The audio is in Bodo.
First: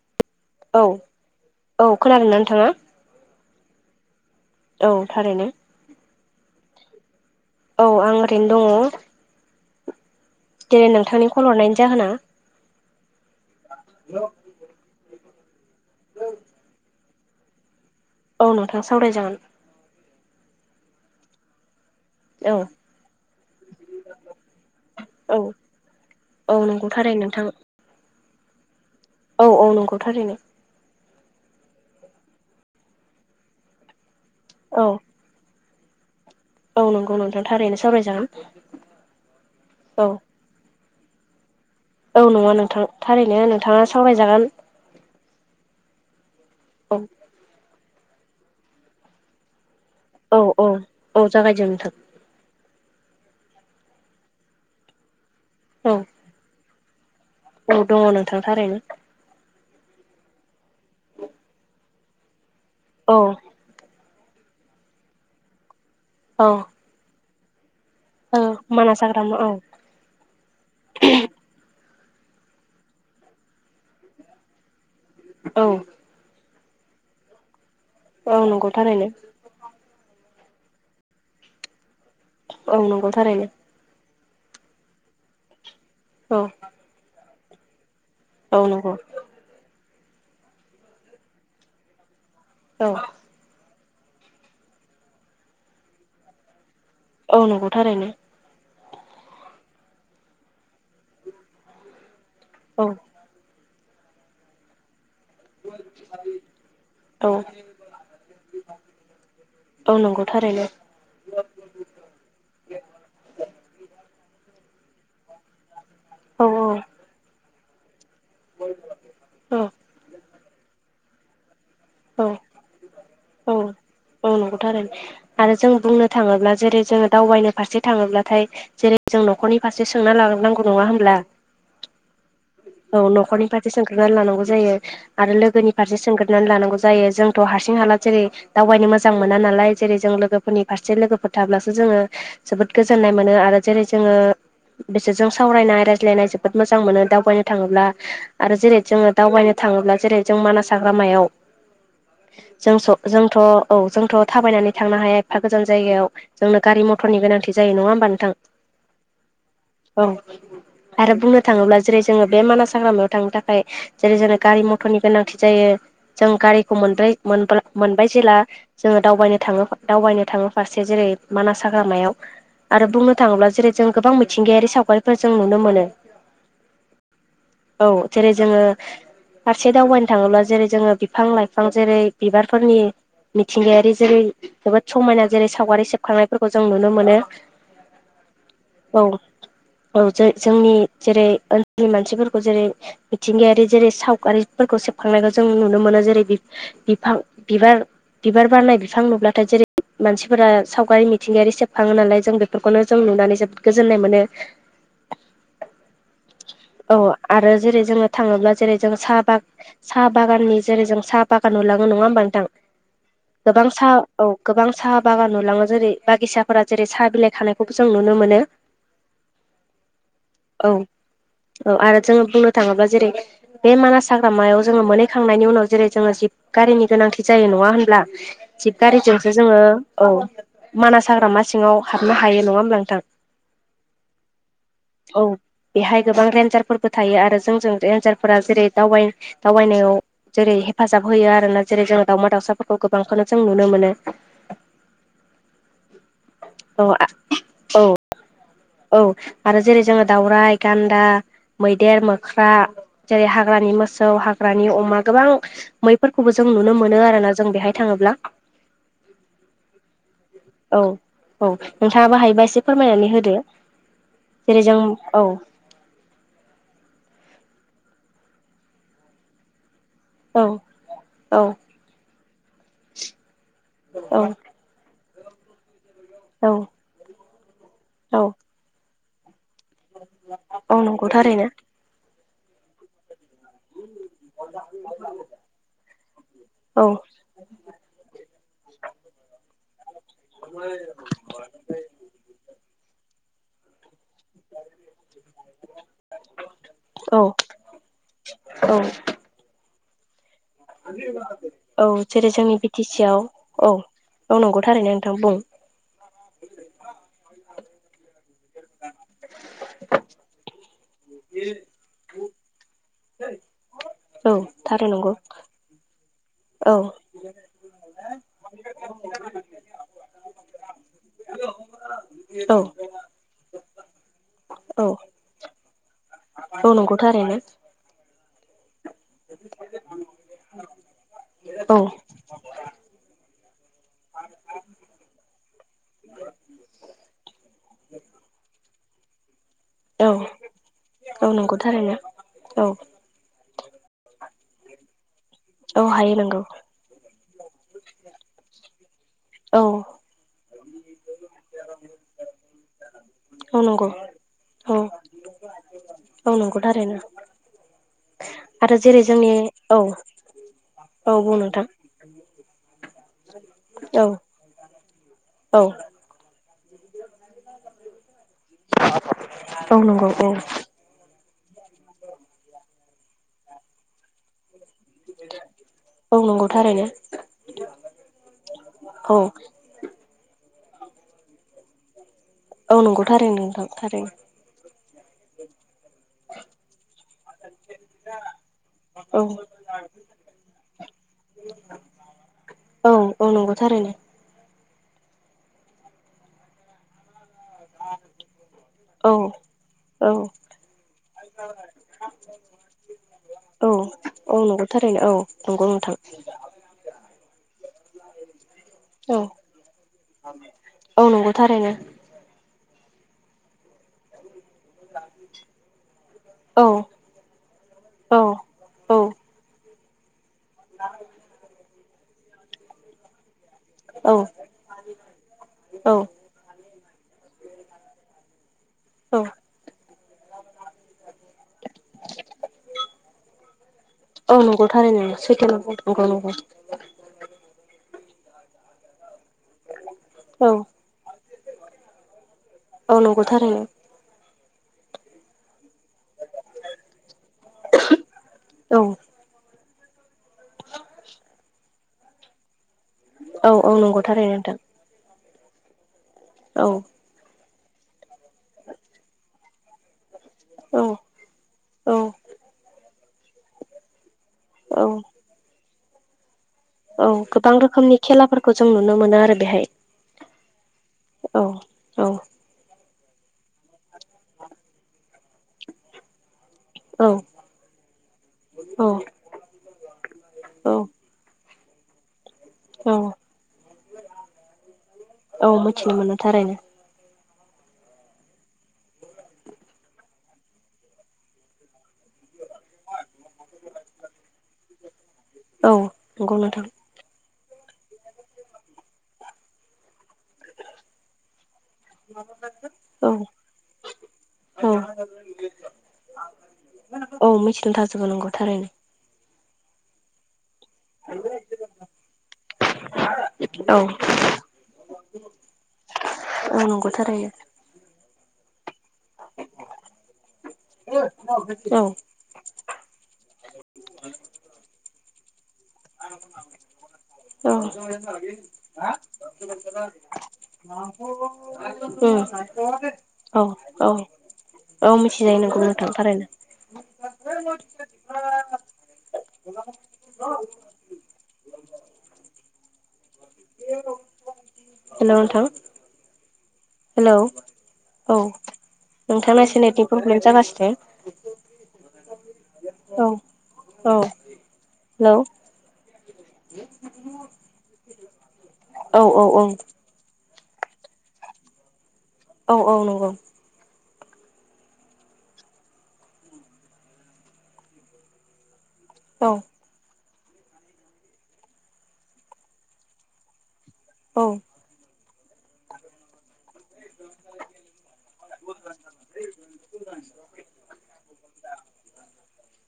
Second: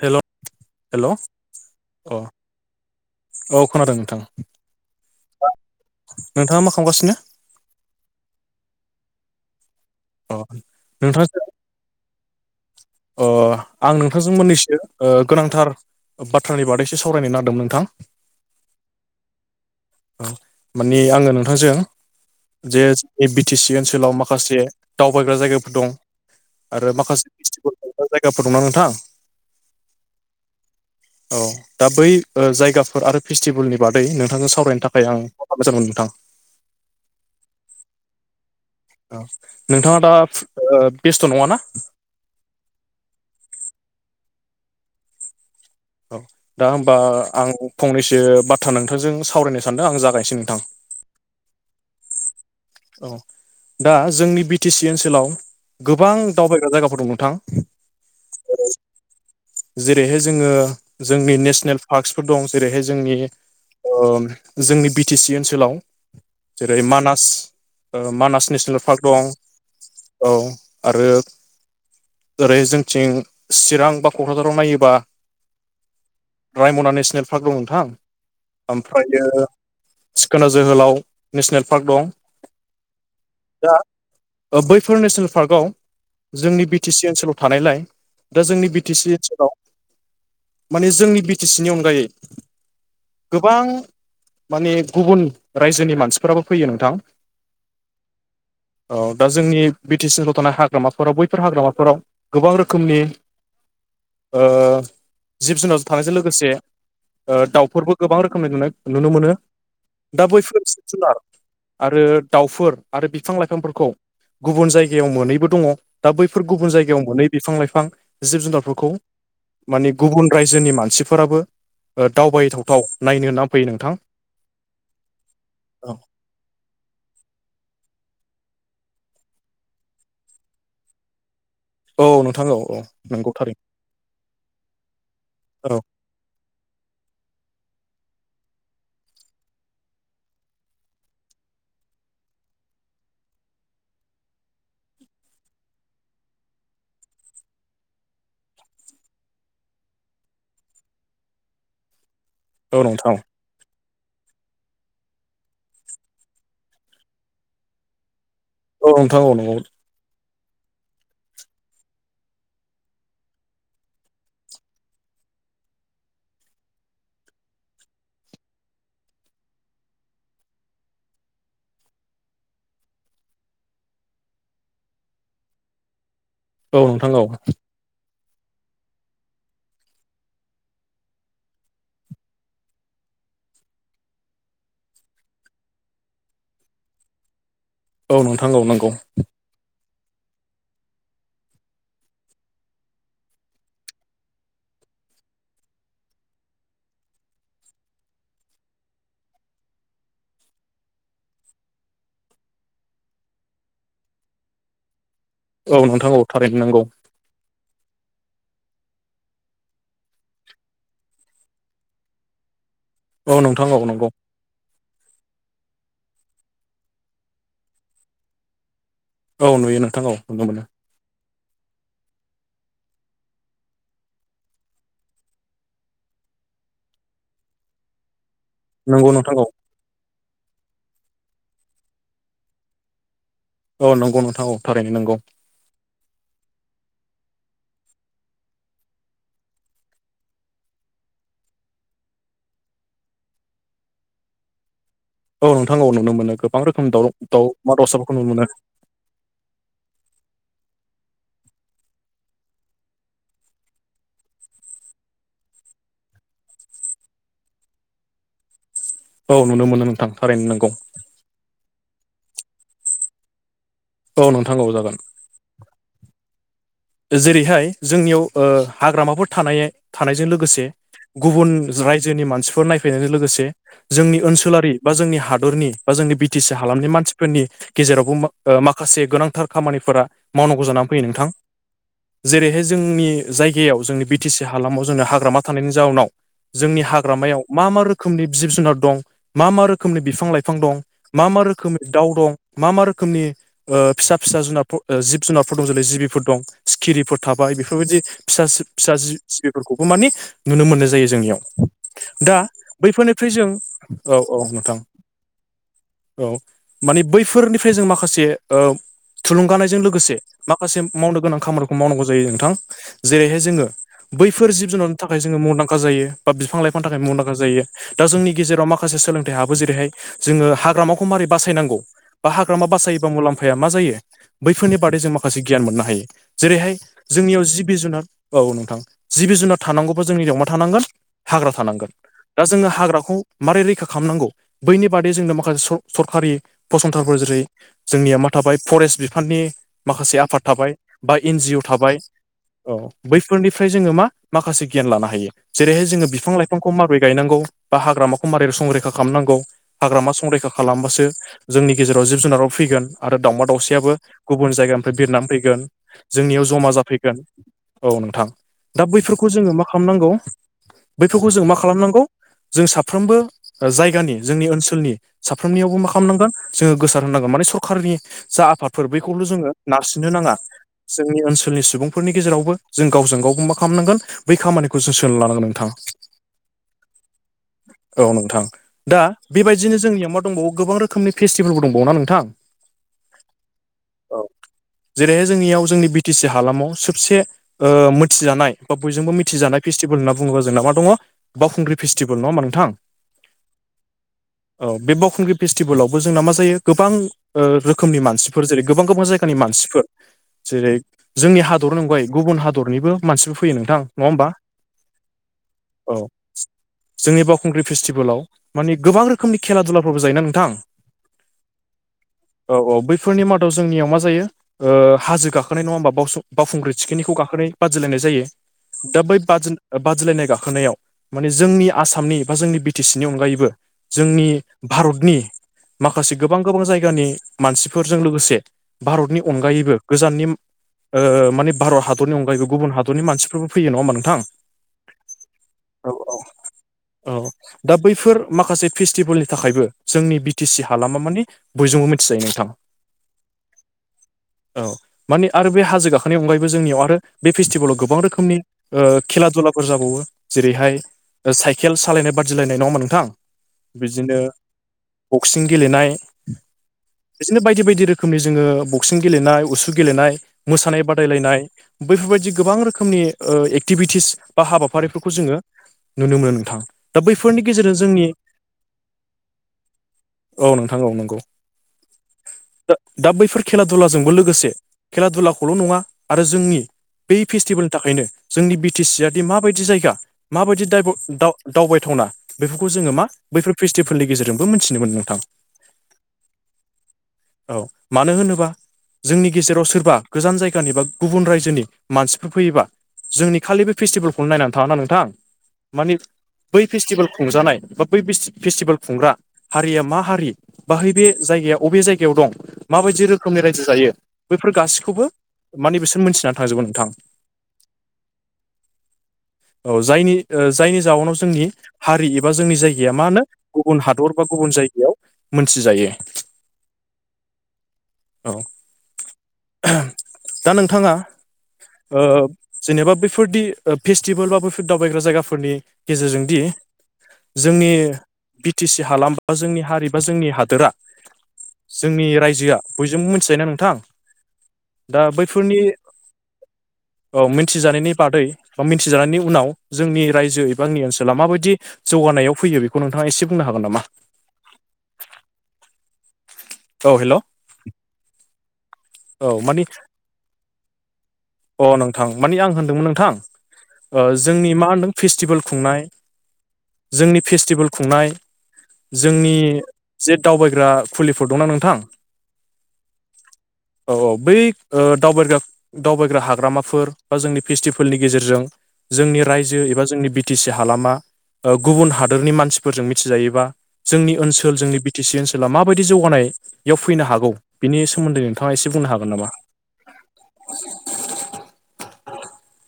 हेल औ हेल औ अ खोनादोंना नोंथाङा औ खोनादों नोंथां। औ थारैनो नोंथाङा मा खालामगासिनो औ आं ओरैनो दङ। अ दिनै नोंथांनि नोंथांजों कल हरनायनि जाहोना? अ आं नोंथांजों मोननैसो ओ गोनांथार बाथ्रानि बादैसो सावरायनो नागदोंमोन नोंथां। औ नोंथां सावरायजागोन। औ मानि आङो नोंथांजों औ जे बि टि सि ओनसोलाव माखासे दावबायग्रा औ जायगाफोर दं। औ नंगौथारै नोंथां। ओ जायगाफोर दं ना नोंथां। औ औ नंगौथारैनो। औ दा बै ओ जायगाफोर आरो फेस्टिभोलनि बादै नोंथांजों औ सावरायनो थाखाय आं [unintelligible] नोंथां औ नंगौ नोंथां थारैनो सावरायजागोन। औ नोंथाङा औ दा ओ बेस्थ' नङा ना? औ नङा नोंथां थारैनो नोंथाङा सावरायजागोन। औ दा औ होमबा आं फंनैसो बाथ्रा नोंथांजों सावरायनो सानदों आं जा औ औ औ जागायदो नोथां। औ दा जोंनि बि टि सि ओनसोलाव औ गोबां दावबायग्रा जायगाफोर दं नोंथां। औ दङ नोंथां थारैनो। जेरैहाय जोङो जोंनि नेसनेल पार्कसफोर दं जेरैहाय औ जोंनि ओ जोंनि बि टि सि ओनसोलाव औ जेरै मानास ओ औ मानास नेसनेल मानास पार्क दं। हाग्रामा औ औ आरो ओरै जोंथिं चिरां बा क'क्राझाराव नायोबा औ रायमना नेसनेल पार्क दं नोंथां औ नंगौ थारैनो ओमफ्रायो सिखोना जोहोलाव नेसनेल पार्क दं। औ नंगौ थारैनो। दा बैफोर नेसनेल पार्कआव औ जोंनि बि टि सि ओनसोलाव थानायलाय दा औ जोंनि बि नंगौ टि सि ओनसोलाव माने जोंनि बि टि सि नि अनगायै औ गोबां माने गुबुन रायजोनि मानसिफोराबो फैयो नोंथां। औ नंगौ थारैनो। औ दा जोंनि बि टि सि ओनसोलाव थानाय हाग्रामाफोराव बैफोर हाग्रामाफोराव गोबां औ रोखोमनि ओ जिब-जुनार थानायजों लोगोसे ओ औ दाउफोरबो गोबां रोखोमनि नु नुनो मोनो। औ दा नंगौ था- बैफोर जिब-जुनार आरो दाउफोर आरो बिफां-लाइफांफोरखौ गुबुन जायगायाव मोनैबो दङ दा बैफोर औ गुबुन जायगायाव मोनै बिफां-लाइफां जिब-जुनारफोरखौ औ माने गुबुन रायजोनि मानसिफोराबो औ दावबायथावथाव नायनो औ होननानै फैयो नोंथां। औ नंगौ थारैनो। आरो जों औ बुंनो थाङोब्ला जेरै जोङो दावबायनो फारसे थाङोब्लाथाय जेरै जों न'खरनि फारसे सोंना लनांगौ नङा होमब्ला। औ नोंथां औ नंगौ न'खरनि थारैनो फारसे सोंग्रोना लानांगौ जायो आरो लोगोनि औ फारसे सोंग्रो- नानै लानांगौ जायो जोंथ' हारसिं-हाला जेरै दावबायनो मोजां मोना नालाय जेरै जों लोगोफोरनि फारसे लोगोफोर थाब्लासो जोङो जोबोद गोजोननाय मोनो आरो जेरै जोङो बिसोरजों सावरायनाय रायज्लायनाय जोबोद मोजां मोनो दावबायनो थाङोब्ला। आरो जेरै जोङो दावबायनो थाङोब्ला जेरै जों मानास हाग्रामायाव जों औ स' नोंथां जों जोंथ' औ जोंथ' थाबायनानै थांनो हाया एफा गोजान जायगायाव। जोंनो गारि-मथरनि गोनांथि जायो। नङा होमबा नोंथां? औ नोंथां औ नंगौ। औ आरो बुंनो थाङोब्ला जेरै जोङो बे मानास हाग्रामायाव थांनो थाखाय जेरै जोंनो गारि-मथरनि गोनांथि जायो जों गारिखौ [unintelligible] मोनबाय जेला जोङो दावबायनो थाङो दावबायनो थाङो फारसे जेरै मानास हाग्रामायाव। आरो बुंनो थाङोब्ला जेरै जों गोबां मिथिंगायारि सावगारिफोर जों नुनो मोनो। औ नोंथां औ। औ जेरै जोङो फारसे दावबायनो थाङोब्ला जेरै जोङो बिफां-लाइफां जेरै बिबारफोरनि मिथिंगायारि जेरै जोबोद समायना जेरै सावगारि सेबखांनायफोरखौ जों नुनो मोनो। औ नोंथां औ नंगौ। औ ज जोंनि जेरै ओनसोलनि मानसिफोरखौ जेरै मिथिंगायारि जेरै सावगारिफोरखौ सेबखांनायखौ जों नुनो मोनो जेरै बिफां बिबार बिबार बारनाय बिफां नुब्लाथाय जेरै मानसिफोरा सावगारि मिथिंगायारि सेबखाङो नालाय जों बेफोरखौनो जों नुनानै जोबोद गोजोननाय मोनो औ नोंथां थारैनो नांगौ औ आरो जेरै जोङो थाङोब्ला जेरै जों साहा बाग साहा बागाननि जेरै जों साहा बागान नुलाङो। नङा होमबा नोंथां? औ नोंथां गोबां साहा नंगौ औ गोबां साहा बागान नुलाङो जेरै बागिसाफोरा जेरै साहा बिलाइ खानायखौबो जों नुनो मोनो। औ नुयो नोंथां औ नुनो मोनो। औ औ आरो जोङो बुंनो थाङोब्ला जेरै बे मानास हाग्रामायाव जोङो मोनहैखांनायनि उनाव जेरै जोङो जिप गारिनि गोनांथि जायो। नङा होनब्ला? नंगौ जिबगारिजोंसो नोंथां औ जोङो औ मानास हाग्रामा सिङाव हाबनो हायो नङा होमब्ला नोंथां औ नंगौ नोंथां औ थारैनो औ नंगौ बेहाय गोबां रेन्जारफोरबो थायो आरो जोंजों रेनन्जारफोरा जेरै दावबाय दावबायनायाव जेरै हेफाजाब होयो आरोोना जेरै जों दाावमा दाउसाफोरखौ गोबांखौनो जों नुनो मोनो औ नोंथां नुनो मोनो गोबां औ रोखोमनि द दाउमा औ दावसाफोरखौ नुनो मोनो औ आरो जेरै जोङो दावराइ गान्दा मैदेर मोख्रा जेरै हाग्रानि मोसौ हाग्रानि अमा गोबां मैफोरखौबो जों नुनो मोनो आरोना जों बेहाय थाङोब्ला औ नुनो मोनो नोंथां रारायनो नांगौ औ औ नोंथाङा बाहायबा एसे फोरमायनानै होदो औ नोंथां जेरै औ जों जागोन औ जेरैहाय जोंनियाव ओ हाग्रामाफोर थानाय थानायजों औ लोगोसे औ गुबुन रायजोनि मानसिफोर नायफै फैनायजों लोगोसे जोंनि औ ओनसोलारि बा जोंनि हादरनि बा जोंनि बि टि औ सि हालामनि मानसि फोरनि गेजेरावबो औ ओ माखासे गोनांथार खामानिफोरा मावनांगौ औ जानानै फैयो नंगौ नोंथां थारैनो जेरैहाय जोंनि जायगायाव जोंनि बि टि सि हालामाव जोङो हाग्रामा थानायनि जाउनाव जोंनि औ हाग्रामायाव मा मा रोखोमनि जिब जुनार दं मा मा रोखोमनि बिफां लाइफां दं मा मा रोखोम रोखोमनि दाउ दं मा मा रोखोमनि ओ फिसा फिसा जुनार ओ जिब जुनारफोर दं जेरै जिबिफोर दं सिखिरिफोर औ थाबाय बेफोरबायदि फिसा औ फि सिबिफोरखौबो मानि नुनो मोननाय जायो जोंनियाव औ जेरै दा जोंनि बि टि सि आव बैफोरनिफ्राय जों औ औ नंगौ नोंथां थारैनो बुं औ माने बैफोरनिफ्राय जों माखासे ओ थुलुंगानायजों लोगोसे माखासे मावनो गोनां खामानिखौ मावनांगौ जायो नोंथां जेरैहाय जोङो औ बैफोर जिब थारै जुनारनि नंगौ थाखाय जोङो मुंदांखा जायो बा बिफां औ लाइफांनि थाखाय मुंदांखा जायो दा जोंनि गेजेराव माखासे सोलोंथाइ हाबो जेरैहाय जोङो हाग्रामाखौ मारै बासायनांगौ बा औ हाग्रामा बासायोबा मुलाम्फाया मा जायो बैफोरनि औ बादै जों माखासे गियान मोननो हायो औ जेरैहाय नंगौ थारैनो जोंनियाव जिब जुनार औ नोंथां जि बि जुनार थानांगौबा जोंनि बेयाव मा थानांगोन हाग्रा औ थानांगोन दा जोङो हाग्राखौ मारै रैखा खालामनांगौ बैनि बादै जोंनो माखासे स-सरखारि फसंथानफोर जेरै जोंनिया मा थाबाय फरेस्ट बिफाननि औ माखासे आफाद थाबाय बा औ एन जि नंगौ अ थारैनो थाबाय औ बैफोरनिफ्राय जोङो मा माखासे गियान लानो हायो औ जेरैहाय जोङो हायो बिफां नंगौ लाइफां खौ माबोरै गायनांगौ बा हाग्रामाखौ माबोरै संरैखा खालामनांगौ औ हाग्रामा संरैखा खालामबासो जोंनि गेजेराव जिब जुनाराव फैगोन आरो दाउमा औ नंगौ दावउसियाबो गुबुन औ जायगानिफ्राय बिरनानै फैगोन औ जोंनियाव नंगौ ज'मा थारैनो जाफैगोन औ नोंथां आरो दा जेरै बैफोरखौ जोंनि जोङो मा औ खालामनांगौ औ बैफोरखौ बुं जों मा नोंथां खालामनांगौ जों साफ्रोमबो औ जायगानि जोंनि ओनसोलनि औ साफ्रोमनियावबो मा खालामनांगोन जोङो गोसार होनांगोन माने सरखारनि जा आफादफोर बैखौल' जोङो औ नंगौ नारसिननो औ नाङा जोंनि ओनसोलनि सुबुंफोरनि गेजेरावबो जों गावजों गावबो मा खालामनांगोन बै खामानिखौ [unintelligible] औ नोंथां औ नंगौ थारैनो औ नोंथां दा औ बे बादि बिदिनो जोंनियाव मां दंबावो गोब रोखोमनिे फेस्टिभेलबो दंबावो ना नोंथां औ नंगौ थारैनो नोंथां थारैनो जेरैहाय जोंनियाव जोंनि बि टि सि हालामाव सबसे ओ मिथिजानाय बा बयजोंबो औ मिथिजानाय फेस्टिभेल होनना बुङोबा जोंना मा दङ बावखुंग्रि फेस्टिभेल नङा नोंथां औ औ नंगौ थारैनो औ बे बावखुंग्रि फेस्टिभेलावबो जोंना मा जायो गोबां ओ रोखोमनि मानसिफोर जेरै गोबां गोबां औ जायगानि मानसिफोर औ जेरै जोंनि हादरनि अनगायै गुबुन हादरनिबो मानसिबो फैयो औ नोंथां नङा होमबा औ नंगौ थारैनो औ नंगौ नोंथां औ जोंनि बावखुंग्रि फेस्टिभेलाव मानिे गोबां औ रोखोमनि खेला दुलाफोरबो जायोना नोंथां औ नंगौ थारैनो औ औ बैफोरनि मादाव जोंनियाव मा जायो ओ हाजो नंङा होनबा बासुं औ बावखुंग्रि थिखिनिखौ गाखोनानै बादिलायनाय औ जायो औ दा बै बादि बादिलायनाय गाखो खोनायाव माने जोंनि आसामनि बा जोंनि बि टि सि नि अनगायैबो औ जोंनि भारतनि माखासे गोबां गोबां जायगानि मानसिफोरजों लोगोसे भारतनि औ अनगायैबो गोजाननि ओ मानि भारत हादरनि अनगायैबो गुबुन हादरनि मानसिफोरबो फैयो नङा होमबा नोंथां औ नंगौ थारैनो सैथो औ नंगौ औ नंगौ औ दा बैफोर माखासे फेस्टिभेलनि थाखायबो जोंनि बि टि औ सि हालामा मानि बयजोंबो मिथिजायो नोंथां औ नंगौ थारैनो औ माने आरो बे हाजो गाखोननि अनगायैबो जोंनियाव आरो बे फेस्टिभेलाव गोबां रोखोमनि औ ओ खेला दुलाफोर जाबावो जेरैहाय साइकेल सालायनाय बादिलायनाय नंङा नोंथां औ औ नंगौ बिदिनो थारैनो नोंथां बक्सिं गेलेनाय औ बिदिनो बायदि बायदि रोखोमनि जोङो बक्सिं गेलेनाय उसु गेलेनाय मोसानाय औ बादायलायनाय औ बैफोरबायदि गोबां रोखोमनि ओ एक्टिभिटिस बा औ हाबाफारिफोरखौ जोङो नुनो मोनो नोंथां। दा औ बैफोरनि गोबां गेजेरजों रोखोमनि जोंनि खेलाफोरखौ जों नुनो मोनो आरो बेहाय औ नोंथां औ नंगौ औ औ दा बैफोर खेला दुलाजोंबो लोगोसे खेला दुलाखौल' नङा आरो जोंनि औ बै फेस्टिभेलनि थाखायनो जोंनि बि टि सि आ दि माबायदि जायगा माबायदि औ दा दावबायथावना बेफोरखौ जोङो औ मा बैफोर फेस्टिभेलनि गेजेरजोंबो मिथिनो मोनो नोंथां औ मिथिनो मोनो थारैनो औ मानो होनोबा जोंनि गेजेराव सोरबा गोजान जायगानि बा गुबुन रायजोनि मानसिफोर फैयोबा जोंनि खालि बे फेस्टिभेलखौनो नायनानै थाङा ना नोंथां औ मानि नंगौ बै नोंथां फेस्टिभेल खुंजानाय बा बै फेस्टिभेल खुंग्रा हारिया मा हारि बाहाय बे जायगायाव अबे जायगायाव दं माबायदि औ रो जायो बैफोर औ गासैखौबो माने बिसोर मोनथिनानै थांजोबो नोंथां औ मिथिना थाजोबो नांगौ थारैनो औ जायनि ओ जायनि जाउनाव जोंनि हारि एबा जोंनि जायगाया मा होनो थारैनो औ गुबुन हादर बा गुबुन जायगायाव मोनथिजायो औ नंगौ थारैनो औ दा नोंथाङा औ औ ओ जेनेबा बैफोरदि फेस्टिभेल बा बैफोर दावबायग्रा जायगाफोरनि गेजेरजोंदि उम जोंनि बि टि सि हालाम बा जोंनि हारि बा जोंनि हादोरा जोंनि रायजोआ बयजोंबो मिथिजायो ना औ नोंथां औ औ दा मिथिजायो नंगौ बैफोरनि नोंथां थारैनो औ मिथिजानायनि बादै बा मिथिजानायनि उनाव जोंनि रायजो एबांनि ओनसोला माबायदि जौगानायाव फैयो बेखौ नोंथाङा एसे बुंनो हागोन नामा? हेल' नोंथां हेल' औ औ नोंथाङा मानि चनेेटनि प्रब्लेम जागासिनो अ नोंथां मानि आं होनदोंमोन औ औ नोंथां जोंनि मा होनदों हेलौ फेस्टिभेल खुंनाय जोंनि फेस्टिभेल खुंनाय औ औ जोंनि औ जे दावबायग्रा खुलिफोर दंना नोंथां औ औ नंगौ औ औ बै दावबायग्रा दावबायग्रा हाग्रामाफोर बा जोंनि फेस्टिभेलनि गेजेरजों जोंनि औ रायजो एबा जोंनि बिटि सि हालामा गुबुन हादोरनि मानसिफोरजों मिथिजायोबा जोंनि औ ओनसोल जोंनि बि टि सि ओनसोला माबायदि जौगानायाव फैनो हागौ बिनि सोमोन्दै एसे बुंनो हागोन नामा [unintelligible]